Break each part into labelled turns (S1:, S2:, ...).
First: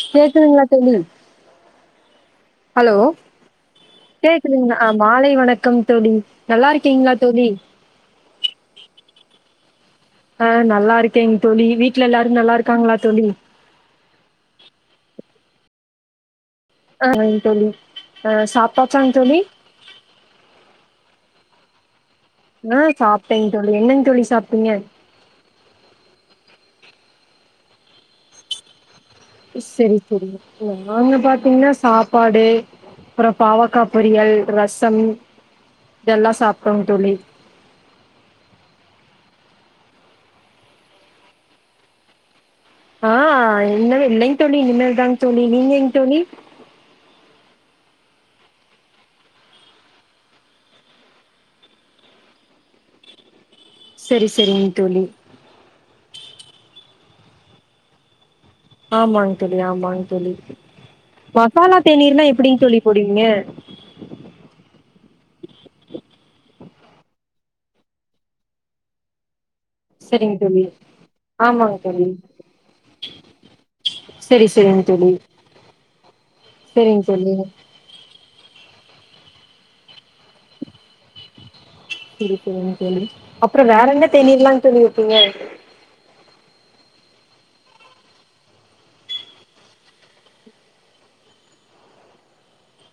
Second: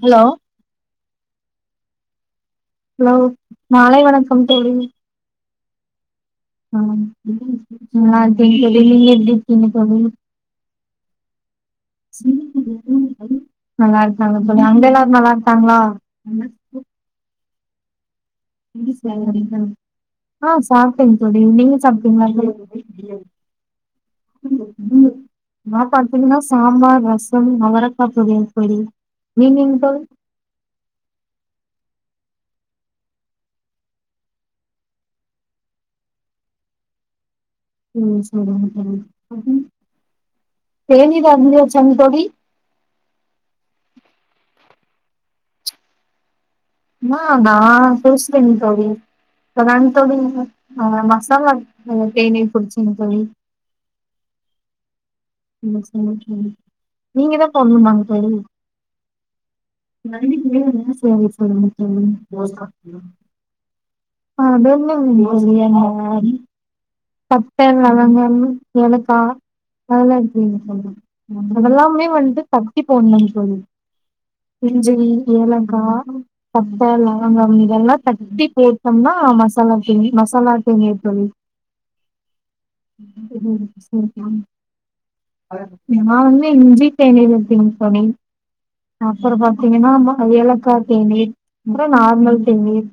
S1: Hello
S2: கேக்குதுங்களா தோழி hello
S1: மாலை வணக்கம்
S2: கேக்குதுங்களா மாலை வணக் கம் தோழி நல்லா
S1: ஆ
S2: இருக்கீங்களா தோழி
S1: நல்லாருக்கேங் தோழி நீங்க எப்டி நீங்க
S2: ஆ நல்லா இருக்கேங் தோழி வீட்ல எல்லாரும் நல்லா இருக்காங்களா தோழி
S1: நல்லாருக்காங்க தோழி அங்க எல்லாரும் க்காங்ளா
S2: ஆ தோழி ஆ சாப்ட்டாச்சாங் தோழி
S1: ஆ சா சாப்டேங் தோழிநீங்க சாப்ட்
S2: ஆ சாப்பிட்டேன்ங்க தோழி என்னங் தோழி சாப்ட்டீங்க
S1: நா பாத்தீங்கன்னா சாம்பார் ரசம் அவரக்காய் பொறியல் தோழி
S2: ஸ்
S1: நீங்கங்க
S2: செரி
S1: தோழி
S2: செரி நாங்க பாத்தீங்கன்னா சாப் சப்பாடு அப்புறோ பாவக்கா பொரியல் ரசம் இதெல்லா சாப்பிட்டோங்க தோழி
S1: உம் சேரிங்க தோழி [unintelligible] தேனீர் அறிந்தியாச்சாங்க தோழி
S2: ஆ இல்லே இல்லெங் தோளி இனிமேல் தாங்க தோளி நீங்கங் தோளி
S1: ஆ நா [unintelligible] [unintelligible] தோழி மசாலா [unintelligible] தேனீர் குடுச்சங் தோழி
S2: சேரி சேரிங்க தோழி
S1: ஆமா ஆமா ஆமா நீங்க தான் சொல்னும்மாங் தோழி
S2: ஆமாங் தோழி ஆமாங் தோழி
S1: சேரி சேரிங்
S2: மசாலா
S1: தோழி
S2: தேனீர்னா எப்புடிங் தோழி போடுவீங்க
S1: [unintelligible] பட்ட லவங்கம் ஏலக்கா
S2: சரிங்க தோழி
S1: [unintelligible]
S2: ஆமாங்க தோழி
S1: அதெல்லாமே வந்துட்டு தட்டி போட்ணு தோழி
S2: சரி சரிங்க
S1: இஞ்சி
S2: தோழி
S1: ஏலக்கா பட்ட
S2: சரிங்க தோழி
S1: லவங்கம் இதெல்லா தட்டி போட்டொம்னா மசாலா தேநீ மசாலா தேநீர் தோழி
S2: செரி செரிங்க தோழி அப்றோ வேற என்ன தேநீர்லாங் தோழி வப்பிங்க
S1: நா வந்து இஞ்சி தேநீர் வப்பேங் தோழி அப்றோ பாத்தீங்கனா ஏலக்கா தேநீர் அப்றோ நார்மல் தேநீர்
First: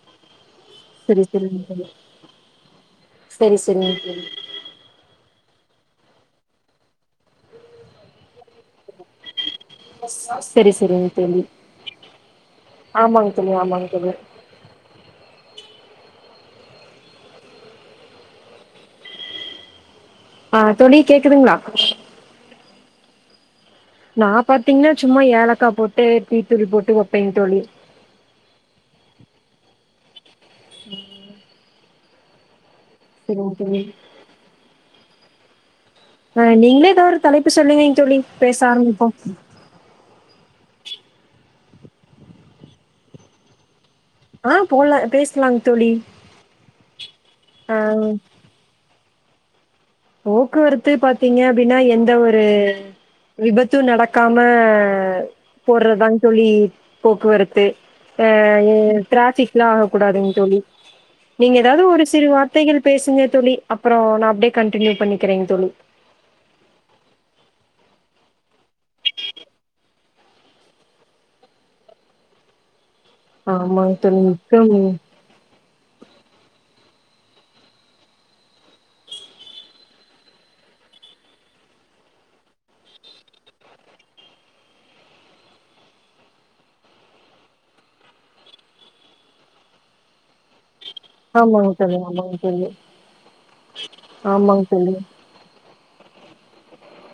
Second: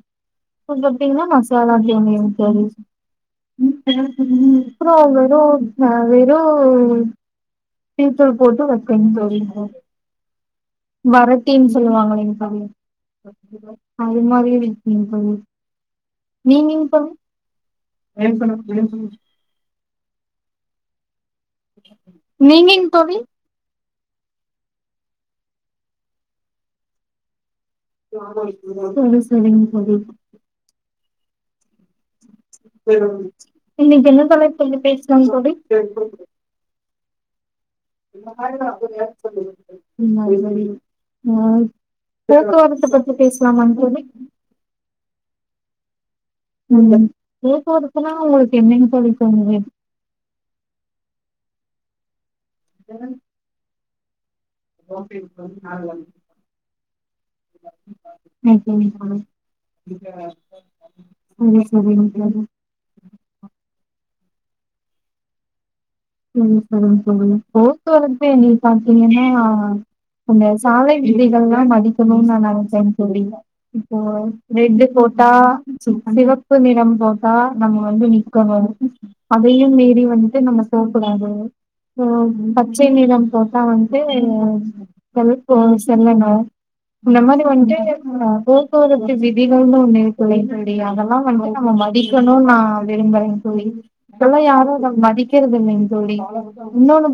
S1: இப்ப
S2: சரி
S1: பாத்திங்கனா
S2: சரிங்க
S1: மசாலா
S2: தோழி
S1: தேநீர்ங் தோழி
S2: சரி சரிங்க தோழி
S1: [unintelligible] நா வெறு டீத்தூள் போட்டு வப்பேங் தோழி
S2: சரி சரிங்க தோழி
S1: வரட்டீன்னு சொல்லுவாங்கல்லங் தோழி
S2: ஆமாங்க தோழி ஆமாங்க தோழி
S1: அது மாரி இருக்குங் தோழி நெய் மீன் பா பேசணு பேசணு
S2: ஆ தோழி கே
S1: நெய் மீன் கவி
S2: நா பாத்திங்னா சும்மா ஏலக்கா போட்டு டீத்தூள் போட்டு வப்பேங் தோழி
S1: செரி செரிங் தோழி வெரும்
S2: சரிங்க தோழி
S1: இன்னைக் என்ன தலைப்பு வந்து பேச தனுஷ்கோடி
S2: ஆ நீங்ளே எதோ ஓர் தலைப் இப்ப சொல்லுவேங் தோழி பேச ஆரம்மிப்போ
S1: அ போக்குவரத்த பத்தி பேசலாமாங் தோழி
S2: ஆஹ் போல பேசலாங் தோழி
S1: உம்
S2: ஆ
S1: ஏற்பாடுக்குனா உங்களுக் என்னங்க தோழி [unintelligible]
S2: போக்குவரத்து பாத்திங்க அப்டின்னா எந்த ஒரு து விபத் து நடக் க்காம போறதாங் தோழி போக்குவரத்து
S1: ஓகேங்க தோழி
S2: ட்ராஃபிக்லா ஆக கூடாதுங் தோழி நீங்க
S1: சரி
S2: எதாது ஒரு
S1: சரிங்க
S2: சிறு
S1: தோழி
S2: வார்த்தைகள் பேசுங்க தோழி அப்றோ நா அப்டியே கண்டினியூ பண்ணிக்கிறேங்க தோளி
S1: உம் சொல்லுங்க சொல்லுங்க போக்குவரத்து எங்களுக்கு பாத்தீங்கன்னா அந்த சாலை விதைகள் எல்லா மதிக்கணுனு நா நெனப்பே தோளி
S2: ஆமாங்
S1: இப்போ
S2: தோழி மிக்க
S1: ரெட்டு போட்டா சிவப்பு நிறம் போட்ட நம்ம வந்து நிக்கனும் அதையும் மீறி வந்துட்டு நம்ம போக்கூடாது அப்ரோ பச்சை நீறம் போட்டா வந்துட்டு செல் செல்லணும் இந்த மாரி வண்டு போக்குவரத்து விதிகள்னு ஒண்ணு இருக்குலிங்களா அதெல்லா வண்டு
S2: ஆமாங்க
S1: நம்ம
S2: தோழி ஆமாங்க
S1: மதிக்கணுனு நா
S2: தோழி
S1: விரும்புறேங்க தோளி இப்பேல்லா
S2: ஆமாங்க
S1: யாரு அத மதிக்க இல்லேங் தோளி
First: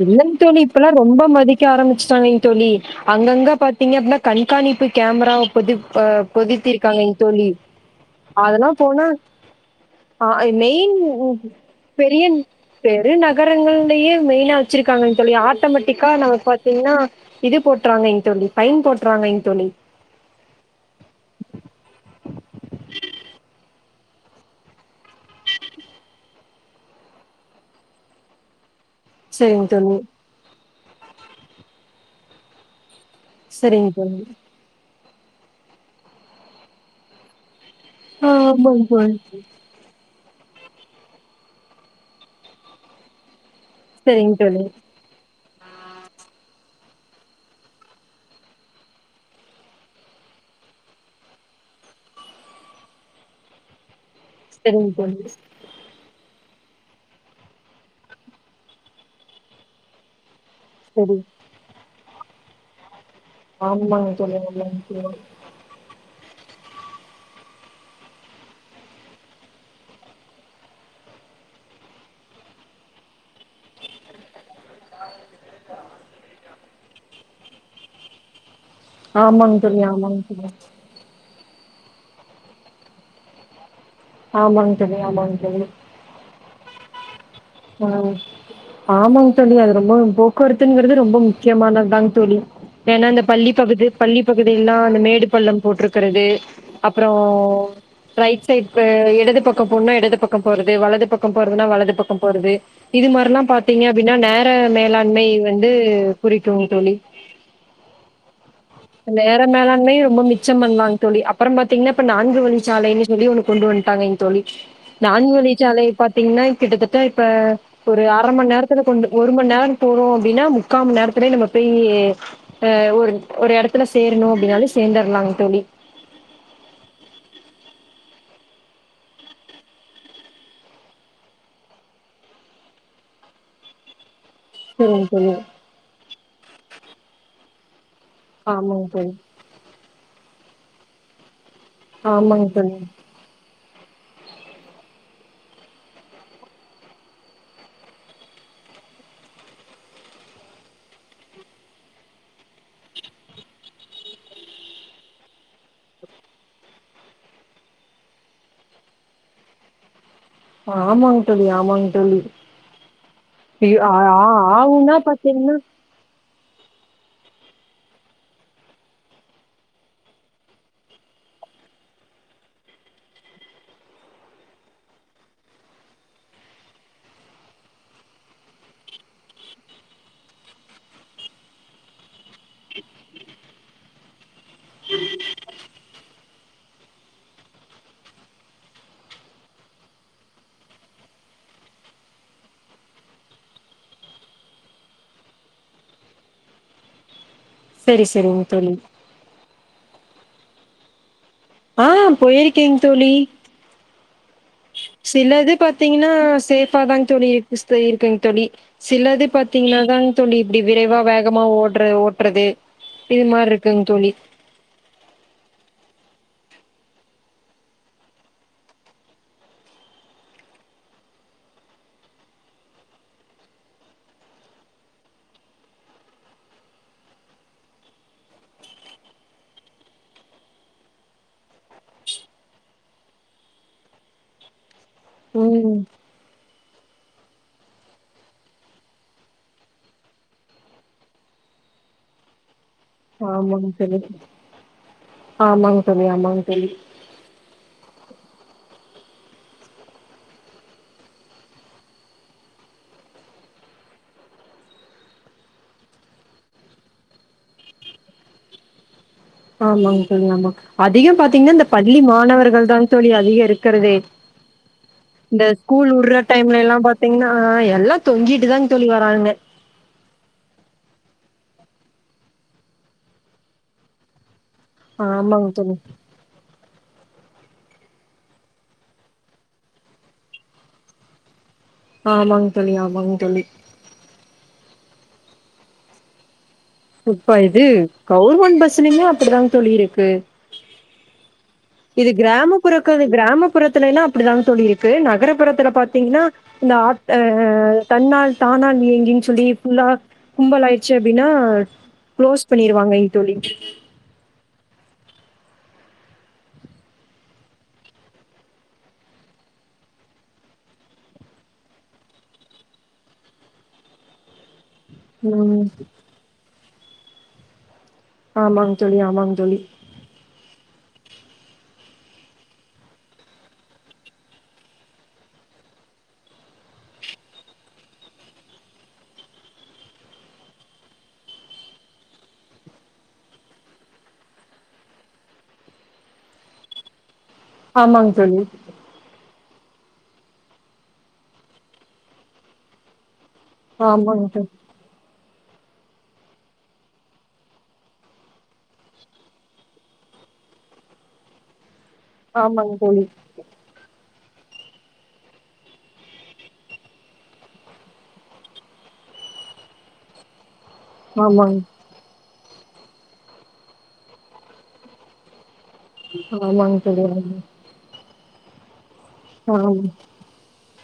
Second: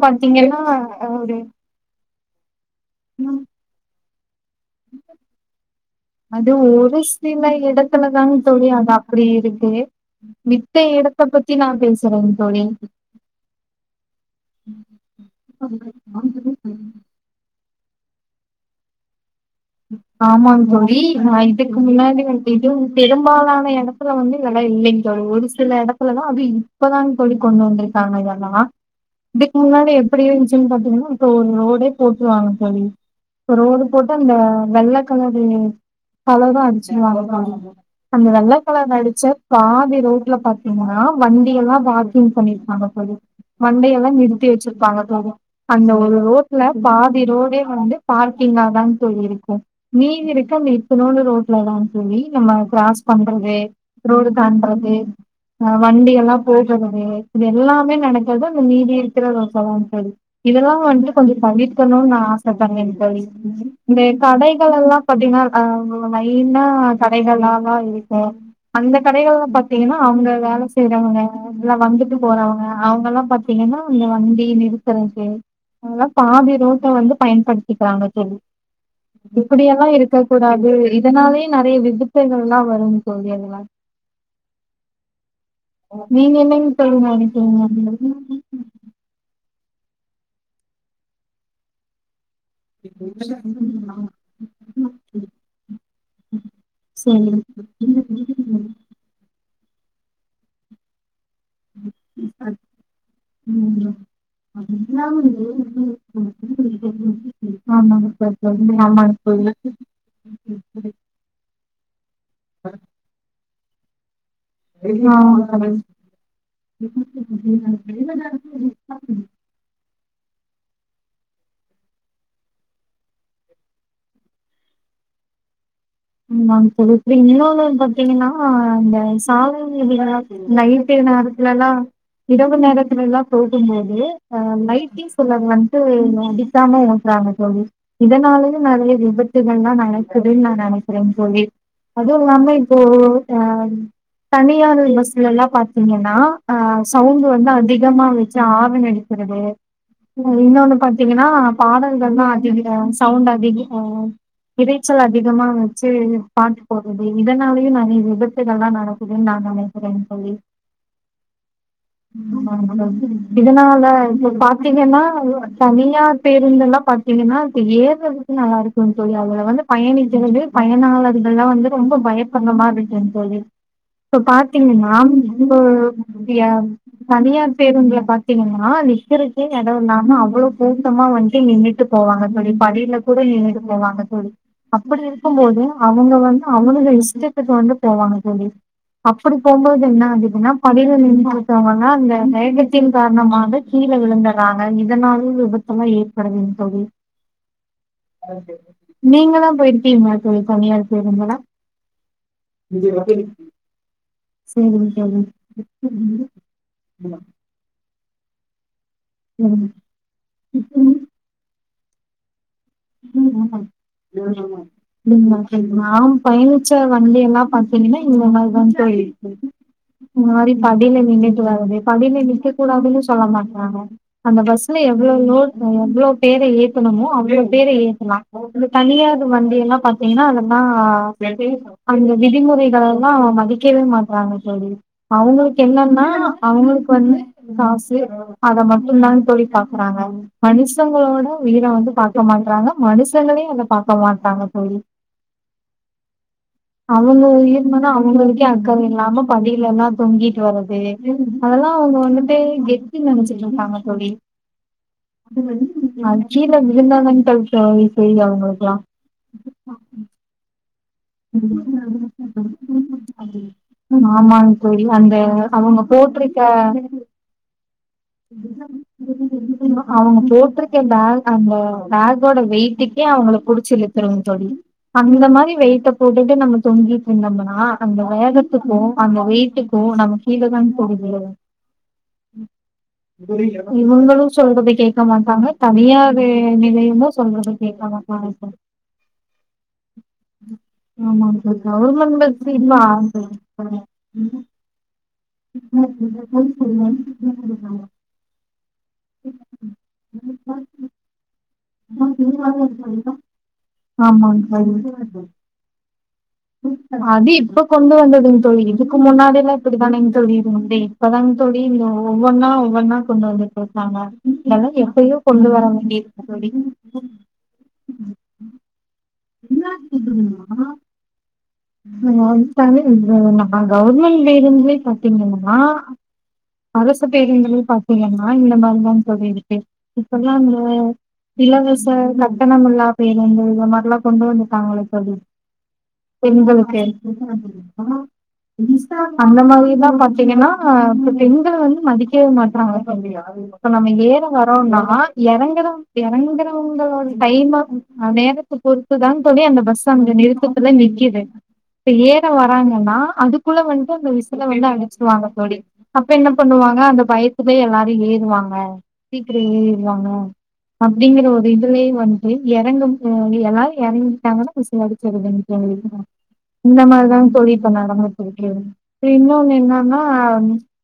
S2: இல்லேங் தோளி இப்பெல்லா ரொம்ப மதிக்க ஆரம்பிச்சுட்டாங்க தோளி அங்கங்க பாத்தீங்கப்டினா அப்பிடின்னா கண்காணிப்பு கேமராப்பது
S1: அது ஒரு சில இடத்துலதாங் தோழி
S2: அதெல்லா
S1: அது
S2: போனா
S1: அப்படி இருக்கு
S2: ஆ
S1: மித்த எடத்த
S2: மெயின்
S1: பத்தி நா
S2: பெரிய
S1: பேசுறேங்க தோழி
S2: வெச்சிருக்காங்க தோளி ஆட்டோ மேட்டிக்கா நமக்கு பாத்தீங்கன்னா இது போட்டு போட்ராங்க தோளி பயின் போட்றாங்க
S1: ஆமாங் தோளி நா இதுக்கு முன்னாடி வந்துட்டு பெரும்பாலான எடத் எடத்துல வந்து இதெல்லா இல்லைங்க தோளி ஒரு சில எடத்துலல்லா அது இப்பதாங்க தோளி கொண்டு வந்திருக்காங்க தோளி இதெல்லா இதுக்கு
S2: சரிங்க
S1: முன்னாடி
S2: தோழி
S1: எப்பிடி இருஞ்சின்னு பாத்திங்கென தெருமுளுக்கா ரோடே போட்டுருவாங்க தோளி ரோடு
S2: சரிங்க
S1: போட்டா ஆ
S2: தோழி
S1: நல்ல அதாவது அழகா அடிச்சுருவாங்க [unintelligible] அந்த
S2: ஆ
S1: வெள்ளைக்
S2: ஆமாங்க
S1: களர்
S2: தோழி
S1: அடிச்சே பாதி ரோடு ல பாத்தீங்கன்னா வண்டி எல்லா பார்க்கிங் பண்ணிருக்காங்க தோளி வண்டியெல்லா
S2: சரிங்க
S1: நிறுத்தி
S2: தோழி
S1: வெச்சிருப்பாங்க தோளி அந்த ஒரு ரோட்ல பாதி ரோடே வந்து பார்க்கிங்கா தா தோளி இருக்கு மீதி இருக்க அந்த இத்துணூண்டு ரோட்லதா தோளி நம்ம க்ராஸ் பண்றது ரோடு
S2: சரிங்க
S1: தாண்டறது
S2: தோழி
S1: ஆ வண்டி எல்லா போக்குறது இது எல்லாமே நடக்குறது அந்த மீதி இருக்குர ரோட்லதா தோளி இதெல்லா வண்டு
S2: சரி
S1: கொஞ்சு தவிர்க்கனு நா ஆச படுரந் தோளி உம் இந்த
S2: ஆமாங்க தோழி
S1: கடைகள்
S2: ஆமாங்க
S1: எல்லா
S2: தோழி
S1: பாத்தீங்கன்னா ஆ லைனா கடைகள்ல்லா தா இருக்கு அந்த கடைகள்லா பாத்தீங்கன்னா அங்க வேல செய்யறவங்க எல்லா வந்துட்டு போறவங்க அவங்கள்ல்லா பாத்தீங்கன்னா அந்த வண்டி நிறுத்தற்க்கு அதெல்லா பாதி ரோ டு வந்து பயன்படுத்திக்கிறாங்க தோழி
S2: ஆமாங்க தோழி
S1: இப்படியெல்லா இருக்க
S2: ஆமாங்க தோழி
S1: கூடாது இதனாலேயே நெறைய விதிப்பைகள்ல்லா வருங் தோழி அதுலா
S2: ஆமாங்க தோழி ஆமாங்க
S1: நீங்க என்னங் தோழி [unintelligible]
S2: உம் ஆமாங்க தோழி அது ரொம்ப போக்குவரத்துங்கிறது ரொம்ப முக்கியமானது தாங் தோழி ஏனா இந்த
S1: சரி
S2: பள்ளி பகுது பள்ளி பகுதிய எல்லா அந்த மேடு பள்ளம் போட்டிருக்கிறது அப்புறோ ரைட் சைட் அ இடது பக் கோ போனா இடது பக்கோ போறது வலது பக் கோ போறதுனா வலது பக் கோ போறது இது மாரில்லா பாத்தீங்க அப்டின்னா நேர மேலாண்மை வந்து குறிக்குங் தோழி
S1: ஆமாங்க சார். ஆமாங்க
S2: நேர மேலாண்மை ரொம்ப மிச்சம் பண்ணலாங்க தோழி அப்புற பாத்தீங்கன்னா இப்ப நான்கு வழிச்சாலைன்னு சொல்லி ஒன்னு கொண்டு வந்து ட்டாங்க இங் தோழி நான்கு வழி சாலை பாத்தீங்ன்னா கிட்டத்தட் இப்ப ஒரு அர மண் நேரத்துல கொண்டு
S1: சார்.
S2: ஒரு மணி நேரோ போறோ அப்படின்னா முக்காம நேரத்துலயே நம்ம பேயி எ ஒரு ஒரு எடத்துல சேரணு அப்படின்னாலு சேந்தர்லாங் தோழி
S1: ஆமாங் தோழி அப்ற இன்னொன்னு பாத்தீங்கன்னா அந்த சாதாரண இதுல எல்லா நைட்டு நேரத்துல எல்லா இரவு நேரத்துல எல்லா போகும்போது ஆ
S2: சரிங்க
S1: லைட்டிங்ஸா
S2: தோழி.
S1: சிலர் வந்ட்டு நோ அடிக்காம ஓட்றாங்க தோழி இதனாலயே
S2: ஆமாங்க
S1: நெறைய
S2: தோழி.
S1: விபத்துகள்ல நடக் குது நா நெனைக் கிறங் தோழி அது
S2: ஆமாங்க
S1: இல்லாம
S2: தோழி.
S1: இப்போ ஆ தனியார் பஸ்ஸுல எல்லா பாத்தீங்கன்னா ஆ சவுண்ட் வந்து அதிகமா வச்சு ஆரன் அடிக்கிறது இன்னொன்னு பாத்தீங்கன்னா பாடல்கள் எல்லா அதிக சவுண்ட் அதிகோ இறைச்சல் அதிகமா வ ச்சு பாட்டு போட்றது இதனாலயு நெறைய விபத்துகள் தா நடக்குதுன்னு நா நெனைக்கிறங் தோழி
S2: ஆமாங்க தோழி, ஆமாங்க தோழி. ஐயோ!
S1: இதனால
S2: ஆ ஆ
S1: இப்ப
S2: ஆவுன்னா
S1: பாத்தீங்கன்னா
S2: பாத்தீங்கன்னா
S1: தனியார் பேருந்தெல்லா பாத்தீங்ன்னா இப்ப ஏறுறதுக்கு நல்லா இருக்குங் தோழி அதுல வந்து பயணிக்கிறது பயனாளர்கள் எல்லா வந்து ரொம்ப பயப்பட்ற மாரி இருக்குங் தோழி இப்ப பாத்தீங்கன்னா நம்ப தனியார் பேருந்துல பாத்தீங்கன்னா நிக்கறக்கே எட இல்லாம அவ்வளோ கூட்டமா வந்து நின்னுட்டு போவாங்க தோழி படியில கூட நின்னுட்டு போவாங்க தோழி அப்படி இரு க்கு போது அவங்க வந்து அவுனுக இஷ்டத்துக்கு வந்து போவாங்க தோழி அப்படி போம்போது என்ன அகுதுன்னா படில நின்னுட்ருக்கவங்க எல்லா அந்த வேகத்தின் காரணமாக கீழே விழுந்துறாங்க இதனால விபத்துல்லா ஏற்படுதுங் தோழி
S2: சரி, சரிங்க தோழி.
S1: நீங்க எதா போயிருக் [unintelligible] தோழி தனியார் பேருந்துல
S2: ஆஹ் போயிருக்கேங் தோழி
S1: சேரிங்க
S2: சிலது பாத்தீங்ன்னா சேஃபா தாங் தோழி இருக்கு ஸ் போயிருக்கங் தோழி சிலது பாத்தீங்ன்னா தாங்தோழி இப்படி விரைவா வேகமா ஓ றே ஓட்றது
S1: [inaudible] பயணிச்ச வண்டி எல்லா பாத்தீங்கன்னா இந்த மாரிதா தோழி இந்த மாரி படில நின்னுட்டு வரது படில நிக்க கூடாதுன்னு சொல்ல மாட்றாங்க அந்த பஸ்ல எவ்ளோ லோட் இவ்ளோ பேர ஏத்துணமோ அவ்ளோ வேற ஏத்துலா [inaudible] தனியார் வண்டி எல்லா பாத்தீங்கன்னா [unintelligible] அந்த விதிமுறைகள் எல்லா மதிக்கவே மாட்றாங்க தோழி அவுங்குளுக்கு
S2: ம்
S1: என்னென்னா அவுங்குளுக்கு வந்து காசு அத மட்டுந்தா தோழி பாக்குறாங்க மனுஷங்களோட உயிர வந்து பா கம்மாறாங்க மனுஷங்களே அத
S2: ஆமாங்க
S1: பாக்க
S2: தோழி
S1: மாட்டாங்க தோழி
S2: ஆமாங்க தோழி ஆமாங்க தோழி
S1: அவுங்க உயிர் மேல அவுங்களுக்கே கே [unintelligible] இல்லாம படிலலா தொங்கீட் வரது அதெல்லா அவுங்க வந்துட்டு கெத்துன்னு நெனச்சிட்டுருக்காங்க தோழி [inaudible] அது கீழ இருந்தா [unintelligible] அவுங்களுக்குலா
S2: ஆமாங்க தோழி ஆ தாங்க தோழி அதிகம் இருக்கிறதே
S1: ஆமாங் தோழி அந்த
S2: இந்த
S1: அவுங்க
S2: ஸ்கூல் உடுற
S1: போட்டிருக்க
S2: டைம்ல எல்லா பாத்தீங்கன்னா எல்லா தொங்கிட்டு தாங்க தோழி வரானுங்க
S1: அவுங்க போட்டிருக்க பே அங்க பேக்கோட வெயிட்டுக்கே அவுங்கல புடிச்சிழுக்கனோ தோழி அந்த
S2: ஆமாங்க
S1: மாரி
S2: தோழி
S1: வெயிட்ட டே நம்ம தொங்கீட் இருந்தோம்மனா அந்த வேகத்துக்கோ அந்த வெயிட்டுக்கோ நம்ம கீழதாங் போயி விழனு
S2: ஆமாங்க தோழி ஆமாங்க தோழி
S1: இவுங்களோ சொல்றத கே க மாட்டாங்க தனியாவே
S2: இப்ப இது
S1: சார்
S2: கவுர்மெண்ட் பஸ்லியுமே அப்டிதாங் தொழி இருக்கு
S1: ஆமாங்க சார்
S2: இது
S1: கவர்மெண்ட் பஸ் இல்ல
S2: கிராமப்புற கதை கிராமப்புறத்துலைனா அப்டிதாங் தோழி இருக்கு நகர புறத்துல பாத்தீங்னா இந்த ஆட் அ தன்னால் தானான் ஏங்கின்னு சொல்லி ஃபுல்லா கும்பல் ஆயிடுச்சு அப்டினா
S1: ஆமாங் தோழி அது இப்ப கொண்டு வந்ததுங் தொழி இதுக்கு முன்னாடிலா இப்பிடி தானேங் தோழி இருந்தது இப்பதாங்க தோழி இது ஒவ்வொன்னா ஒவ்வொன்னா கொண்டு வந்துட்டுருக்காங்க [unintelligible] யோ கொண்டு வர
S2: ம்.
S1: வேண்டி [inaudible] [inaudible]
S2: ஆமாங்
S1: என்னா [inaudible] [inaudible] கவுர்மெண்ட் பேருந்துளேயே பாத்தீங்கன்னா அரசு பேருந்துளேயே பாத்தீங்கன்னா இந்த மாரிதா தோழி இருக்கு இப்பல்லா இந்த இலவச கட்டணமில்லா பேருந்து இந்த மாரிலா கொண்டு வந்துருக்காங்கள தோழி பெண்களுக்கு
S2: ஆமாங்க தோழி.
S1: அந்த மாரி இதா பாத்தீங்கன்னா இப்ப பெண்கள வந்து மதிக்கே மாட்றாங்க [inaudible] இப்ப நம்ம ஏற
S2: ஆமாங்க தோழி.
S1: வரோனா இறங்கற இறங்கறவங்களோட டைம்ம ஆ நேரத்த பொறுத்துதாங் தோழி அந்த பஸ் அங்க நிறுத்தத்துல நி கிது ப்ப ஏற
S2: ஆமாங்க
S1: வராங்கன்னா
S2: தோழி.
S1: அதுக்குள்ள வந்ட்டு அந்த வி [unintelligible] வேண்டா அடிச்சிருவாங்க தோழி அப்ப என்ன பண்ணுவாங்க அந்த பயத்துலயே எல்லாரு ஏறுவாங்க சீக்கிரொ ஏறிருவாங்க அப்டிங்கிற ஒரு
S2: ஆமாங்க.
S1: இதுலயே வந்து எறங்கும் அ எல்லாரும் எறங்கிட்டாங்கன்னா விசிலடிச்சிர்றதுங்க தோழி ம் இந்த மாதிரிதா தோழி இப்ப நடந்துட்ருக் ம் அப்றோ இன்னொன்னு
S2: ஆமா.
S1: என்னானா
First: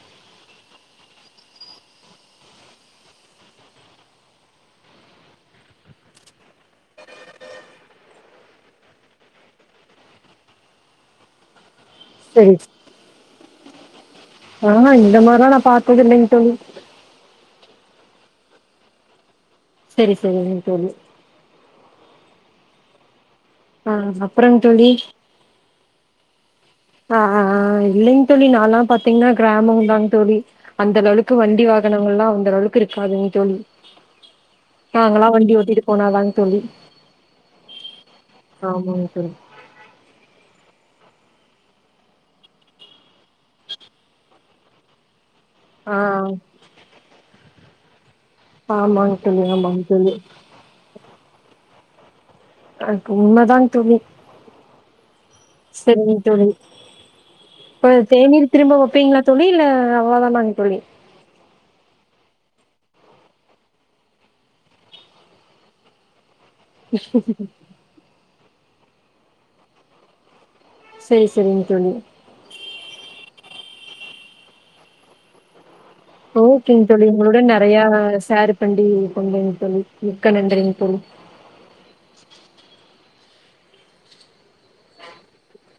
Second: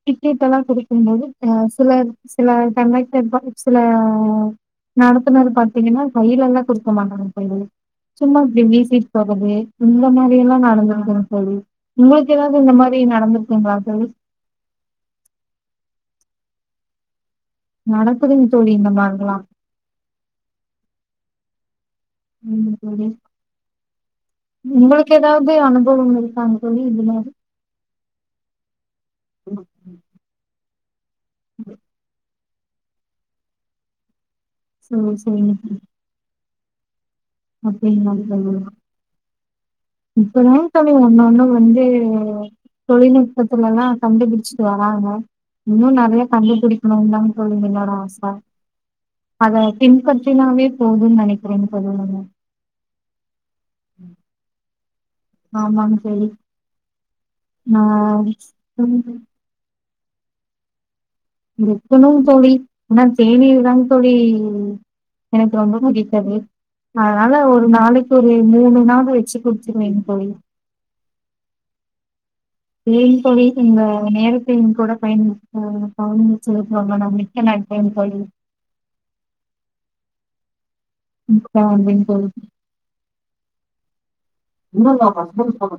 S1: டிக்கெட்டெல்லா குடுக்கும்போது ஆ சில சில கண்டக்டர் ப சில ஆ நடத்துனர் பாத்தீங்கன்னா கையிலல்லா குடுக்க மாட்டாங்க தோழி சும்மா இப்டி வீசிட் போறது இந்த மாரியெல்லா நடந்துருக்கு தோழி உங்களுக்கு ஏதாவது இந்த மாரி நடந்ருக் க்குங்ளா தோழி
S2: ஆ ஹ இந்த மார்லா நா பாத்தது இல்லைங்க தோழி
S1: நடக்குதுங் தோழி இந்த மாரில்லா
S2: செரி செரிங்க தோழி
S1: ம் தோழி
S2: ஆ அப்புறங்க
S1: உங்களுக்கு ஏதாவது அனுபவம் இருக்காங்க தோழி இது
S2: அ
S1: மாரி
S2: அ அ இல்லைங் தோழி நால்லாம் பாத்தீங்னா கிராமதாங் தோழி அந்த லெவலுக் கு வண்டி வாகனங்கள்லா அந்த லெவல்க்கு இருக்காதுங் தோழி
S1: செரி
S2: நாங்கல்லா
S1: செரிங்க
S2: வண்டி
S1: தோழி
S2: ஓட்டிட்டு போனாதாங் தோழி
S1: அப்டிங்களா தோழி
S2: ஆமாங்க தோழி
S1: இப்பதா தோழி ஒன்னு ஒன்னு வந்து தொழில்நுட்பத்துலல்லா கண்டுப்புடிச்சிட்டு வராங்க இன்னு
S2: ஆ
S1: நறைய கண்டுபுடிக்கணுன்தா [unintelligible] என்னோட ஆஸ் அ
S2: ஆமாங் தோழி
S1: அத
S2: ஆமாங் தோழி
S1: பின்பற்றினாவே போதுன் நெனக் [unintelligible] தோழி
S2: அது உண்மதாங் தோழி செரிங்க தோழி இப்ப தேநீர் திரும்ப
S1: நா
S2: வப்பீங்களா தோழி இல்ல அவ்ளதானாங் தோழி
S1: எடுக்கணு தோழி ஏனா தேனீர்தாங் தோழி எனக்கு ரொம்ப புடித்தது அதனால ஒரு நாளைக்கு ரெ மூணு நாலு வெச்சி குடிச்சிருவேங் தோழி
S2: செரி செரிங்க தோழி
S1: ஏ இப்பவே இந்த நேரத்த எங்கூட பயன் [inaudible]
S2: ஓகேங் தோழி
S1: ரொம்ப
S2: உங்களோட
S1: மிக்க
S2: நெறைய
S1: நன்றிங்க தோழி
S2: ஷேர் பண்டி பண்றீங்க தோழி மிக்க நன்றிங் தோழி
S1: [unintelligible] இல்லல்ல ஹஸ்பண்ட்ஸ் தா